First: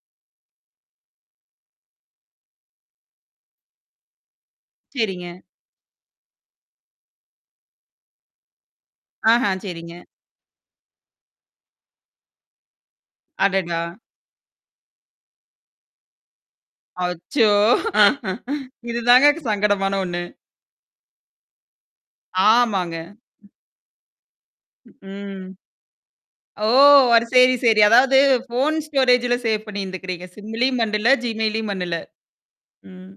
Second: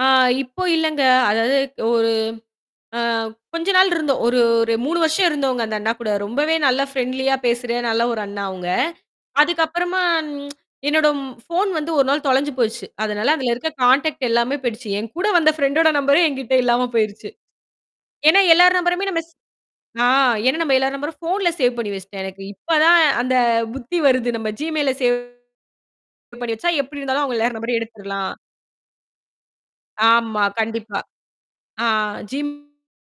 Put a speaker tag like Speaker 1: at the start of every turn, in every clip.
Speaker 1: ஆ இப்போ இல்லங்க. அதாவது ஒரு ஆ கொஞ்ச நாள் இருந்த ஒரு ஒரு 3 வருஷம்
Speaker 2: சரிங்க.
Speaker 1: இருந்தோங்க, அந்த அண்ணாகூட. ரொம்பவே நல்லா ஃப்ரண்ட்லியா பேசுற நல்லா ஒரு அண்ணா அவுங்க.
Speaker 2: ஆஹா!
Speaker 1: அதுக்கு அப்பறமா
Speaker 2: சரிங்க.
Speaker 1: என்னோட ஃபோன் வந்து ஒரு நாள் தொலைஞ்சு போச்சு. அதனால அதுல இருக்க
Speaker 2: அடடா!
Speaker 1: கான்டெக்ட் எல்லாமே போயிடுச்சு. என்கூட வந்த ஃபிரண்டோட நம்பரே என்கிட்ட இல்லாம போயிருச்சு.
Speaker 2: அச்சோ!
Speaker 1: ஏன்னா, எல்லார்
Speaker 2: இது
Speaker 1: நம்பரையுமே
Speaker 2: தாங்க
Speaker 1: நம்மஸ்
Speaker 2: சங்கடமான
Speaker 1: ஆ
Speaker 2: ஒண்ணு.
Speaker 1: ஏன்னா, நம்ம எல்லார் நம்பரும் ஃபோன்ல சேவ் பண்ணி வச்சிட்டேன். எனக்கு இப்ப
Speaker 2: ஆமாங்க.
Speaker 1: தான் அந்தப் புத்தி வருது. நம்ம Gmail ல சேவ்
Speaker 2: ம்.
Speaker 1: வச்சா
Speaker 2: ஓ!
Speaker 1: எப்பிடி இருந்தாலும்
Speaker 2: அது
Speaker 1: அவுங்க எல்லார்
Speaker 2: சரி,
Speaker 1: நம்பரையும்
Speaker 2: சரி. அதாவது
Speaker 1: எடுத்துர்லாம்.
Speaker 2: ஃபோன் ஸ்டோரேஜ்ல சேவ் பண்ணி இருந்துருக்கிறீங்க.
Speaker 1: ஆமா.
Speaker 2: SIMலயும்
Speaker 1: கண்டிப்பா.
Speaker 2: பண்ணல Gmail லயும்
Speaker 1: ஆ.
Speaker 2: பண்ணல.
Speaker 1: ஜிம்
Speaker 2: ம்.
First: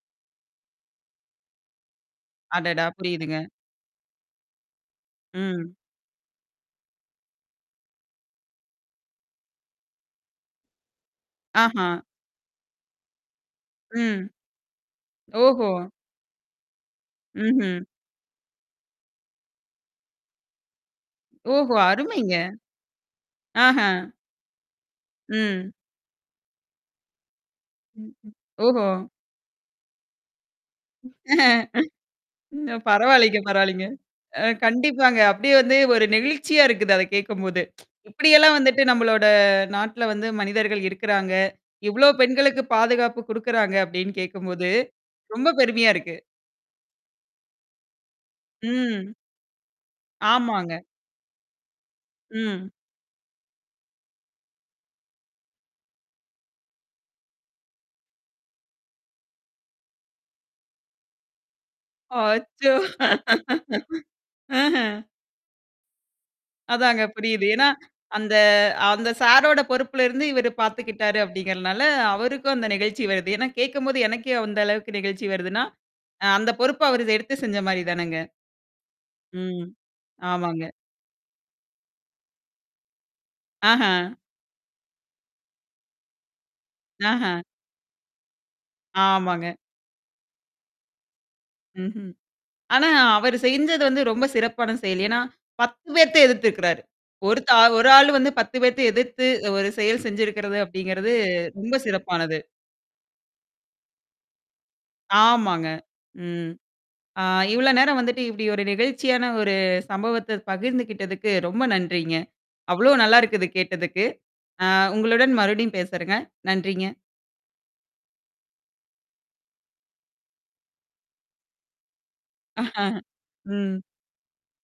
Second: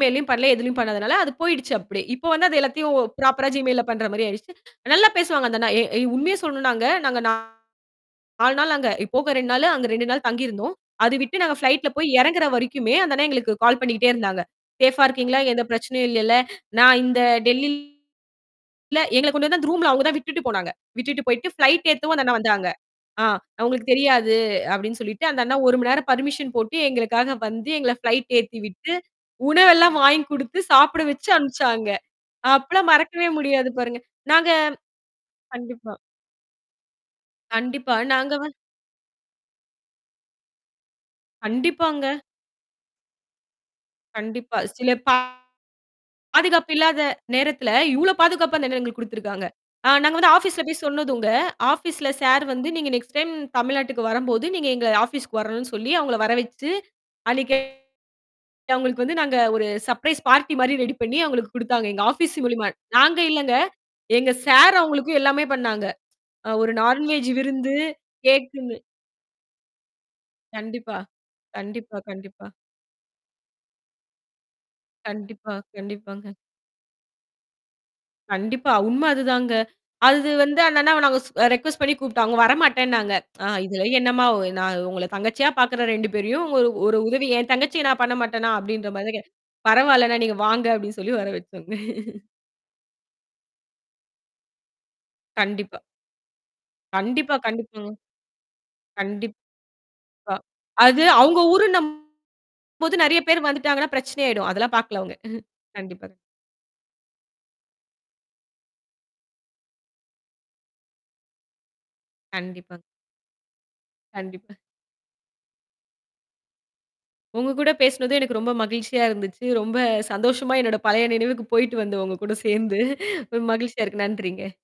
Speaker 1: Gmail லயும் பண்ணல. எதிலயும் பண்ணாதுனால அது போயிடுச்சு. அப்பிடி. இப்போ வந்து அது
Speaker 2: அடடா!
Speaker 1: எல்லாத்தையும்
Speaker 2: புரியுதுங்க.
Speaker 1: ப்ராப்பரா gmail பண்றமாரி ஆயிடுச்சு. நல்லா பேசுவாங்க அந்த அண்ணா,
Speaker 2: ம்.
Speaker 1: எ ஏ உண்மையச் சொல்லணுனாங்க. நாங்க நா 4 நாள் அங்க போக 2 நாளு அங்க 2 நாள் தங்கி இருந்தோம். அது விட்டு நாங்க ப்ளைட்ல
Speaker 2: ஆஹா!
Speaker 1: போய் இறங்கிற வரைக்குமே அந்த அண்ணா எங்களுக்குக் கால் பண்ணிக்கிட்டே
Speaker 2: ம்.
Speaker 1: இருந்தாங்க. சேஃப்பா இருக்கீங்களா?
Speaker 2: ஓஹோ!
Speaker 1: எந்தப் பிரச்சனையும் இல்ல. நான் இந்த டெல்லி
Speaker 2: ம்ஹ்ம்.
Speaker 1: இல்ல. எங்களக் கொண்டுவந்து அந்த ரூம்ல அவுங்க தான் விட்டுட்டு போனாங்க. விட்டுட்டு போயிட்டு
Speaker 2: ஓஹோ!
Speaker 1: ஃபிளைட் ஏத்தவும் அந்த
Speaker 2: அருமைங்க.
Speaker 1: அண்ணா வந்தாங்க. ஆ,
Speaker 2: ஆஹா!
Speaker 1: அவுங்களுக்கு தெரியாது அப்பிடின்னு சொல்லிட்டு அந்த அண்ணா
Speaker 2: ம்.
Speaker 1: ஒரு மணி நேரம் பர்மிசன் போட்டு எங்களுக்காக வந்து எங்கள
Speaker 2: ம்,
Speaker 1: ஃப்ளைட்
Speaker 2: ம்.
Speaker 1: ஏத்தி
Speaker 2: ஓஹோ!
Speaker 1: விட்டு உணவெல்லாம் வாங்கி கொடுத்து, சாப்பிட வச்சு
Speaker 2: ம்.
Speaker 1: அனுப்பிச்சாங்க. அப்பலாம் மறக்கவே
Speaker 2: பரவாயில்லங்க.
Speaker 1: முடியாது
Speaker 2: பரவாயில்லங்க.
Speaker 1: பாருங்க.
Speaker 2: அ
Speaker 1: நாங்க
Speaker 2: கண்டிப்பாங்க. அப்பிடியே வந்து
Speaker 1: கண்டிப்பா.
Speaker 2: ஒரு நெகிழ்ச்சியா இருக்குது, அத கேக்கும்போது
Speaker 1: கண்டிப்பா.
Speaker 2: இப்பிடி
Speaker 1: நாங்க வந்
Speaker 2: எல்லாம் வந்துட்டு நம்மளோட நாட்ல வந்து மனிதர்கள் இருக்கிறாங்க. இவ்ளோ
Speaker 1: கண்டிப்பாங்க.
Speaker 2: பெண்களுக்குப் பாதுகாப்பு குடுக்கிறாங்க அப்பிடின்னு
Speaker 1: கண்டிப்பா.
Speaker 2: கேக்கும்போது,
Speaker 1: சில பா
Speaker 2: ரொம்ப பெருமையா இருக்கு.
Speaker 1: பாதுகாப்பில்லாத நேரத்துல இவ்ளோ பாதுகாப்பு அந்த அண்ணன் எங்களுக்குக்
Speaker 2: ம்.
Speaker 1: குடுத்துருக்காங்க. ஆ நாங்க ஆபீஸ்ல
Speaker 2: ஆமாங்க.
Speaker 1: போய்ச் சொன்னதுங்க ஆபீஸ்ல சார் வந்து
Speaker 2: ம்.
Speaker 1: நீங்க நெக்ஸ்ட் டைம் தமிழ்நாட்டுக்கு வரும்போது நீங்க எங்க ஆபீஸ்க்கு வரணுன்னு சொல்லி அலுங்கள வர வச்சு அன்னக்கி அவுங்களுக்கு வந்து நாங்க ஒரு சர்ப்பிரைஸ் பார்ட்டி மாரி ரெடி பண்ணி அவுங்களுக்கு குடுத்தாங்க. எங்க ஆபீஸ் மூலியமா!
Speaker 2: அச்சோ
Speaker 1: நாங்க இல்லங்க. எங்க சார்
Speaker 2: ஆஹ.
Speaker 1: அவுங்களுக்கு எல்லாமே பண்ணாங்க. அ ஒரு
Speaker 2: அதாங்க
Speaker 1: நான்வெஜ்
Speaker 2: புரியுது. ஏன்னா,
Speaker 1: விருந்து,
Speaker 2: அந்த
Speaker 1: கேக்குன்னு
Speaker 2: அந்த சாரோட பொறுப்புல இருந்து இவரு
Speaker 1: கண்டிப்பா.
Speaker 2: பாத்துக்கிட்டாரு அப்பிடிங்கிறனால
Speaker 1: கண்டிப்பா. கண்டிப்பா.
Speaker 2: அவருக்கும் அந்த நெகிழ்ச்சி வருது. ஏன்னா, கேக்கும்போது எனக்கே அந்த அளவுக்கு நெகிழ்ச்சி
Speaker 1: கண்டிப்பா.
Speaker 2: வருதுன்னா, அ
Speaker 1: கண்டிப்பாங்க.
Speaker 2: அந்தப் பொறுப்ப அவரு எடுத்துச் செஞ்சமாரிதானங்க.
Speaker 1: கண்டிப்பா. உண்ம அதுதாங்க.
Speaker 2: ம்.
Speaker 1: அது வந்து
Speaker 2: ஆமாங்க.
Speaker 1: அந்த அண்ணாவ நாங்க அ ரெக்கொஸ்ட் பண்ணி கூப்பிட்டோம். அவுங்க வரமாட்டேனாங்க. ஆ
Speaker 2: ஆஹா!
Speaker 1: "இதுலாம் என்னம்மா! ஒ நான் உங்கள தங்கச்சியா பாக்குறேன் 2 பேரையும் உங்க ஒரு உதவி."
Speaker 2: ஆஹா!
Speaker 1: என் தங்கச்சிய நான் பண்ண மாட்டன்னா! அப்பிடின்ற மாரிக்க
Speaker 2: ஆமாங்க.
Speaker 1: பரவால்லண்ணா! நீங்க வாங்க அப்பிடி சொல்லி வர வச்சுக்கோங்க.
Speaker 2: ம்ஹ்ம். ஆனா அவரு செஞ்சது வந்து ரொம்ப சிறப்பான செயல். ஏன்னா
Speaker 1: கண்டிப்பா.
Speaker 2: 10 பேத்த எதிர்த்திருக்கிறாரு.
Speaker 1: கண்டிப்பா.
Speaker 2: ஒருத்த ஆ ஒரு
Speaker 1: கண்டிப்பாங்க.
Speaker 2: ஆளு 10 பேத்த எதிர்த்து
Speaker 1: கண்டிப்பா.
Speaker 2: ஒரு செயல் செஞ்சிருக்கிறது
Speaker 1: அது
Speaker 2: அப்பிடிங்கிறது
Speaker 1: அவுங்க
Speaker 2: ரொம்ப
Speaker 1: ஊருன்னும்போது
Speaker 2: சிறப்பானது.
Speaker 1: நிறைய பேர் வந்துட்டாங்கனா, பிரச்சனை ஆயிடும். அதெல்லாம் பாக்கல அவுங்க
Speaker 2: ஆமாங்க.
Speaker 1: கண்டிப்பா.
Speaker 2: ம். ஆ இவ்ளோ நேரம் வந்துட்டு இப்பிடி ஒரு நெகிழ்ச்சியான ஒரு சம்பவத்த பகிர்ந்துக்கிட்டதுக்கு ரொம்ப நன்றிங்க.
Speaker 1: கண்டிப்பா.
Speaker 2: அவ்ளோ நல்லா இருக்கிது கேட்டதுக்கு.
Speaker 1: கண்டிப்பா
Speaker 2: ஆ உங்களுடன் மறுபடியும் பேசறங்க. நன்றிங்க.
Speaker 1: உங்க கூடப் பேசுனது எனக்கு ரொம்ப மகிழ்ச்சியா இருந்துச்சு. ரொம்ப சந்தோஷமா என்னோட பழைய நினைவுக்குப் போயிட்டு வந்த உங்ககூடச் சேர்ந்து ரொம்ப
Speaker 2: ம்.
Speaker 1: மகிழ்ச்சியா இருக்கு. நன்றிங்க.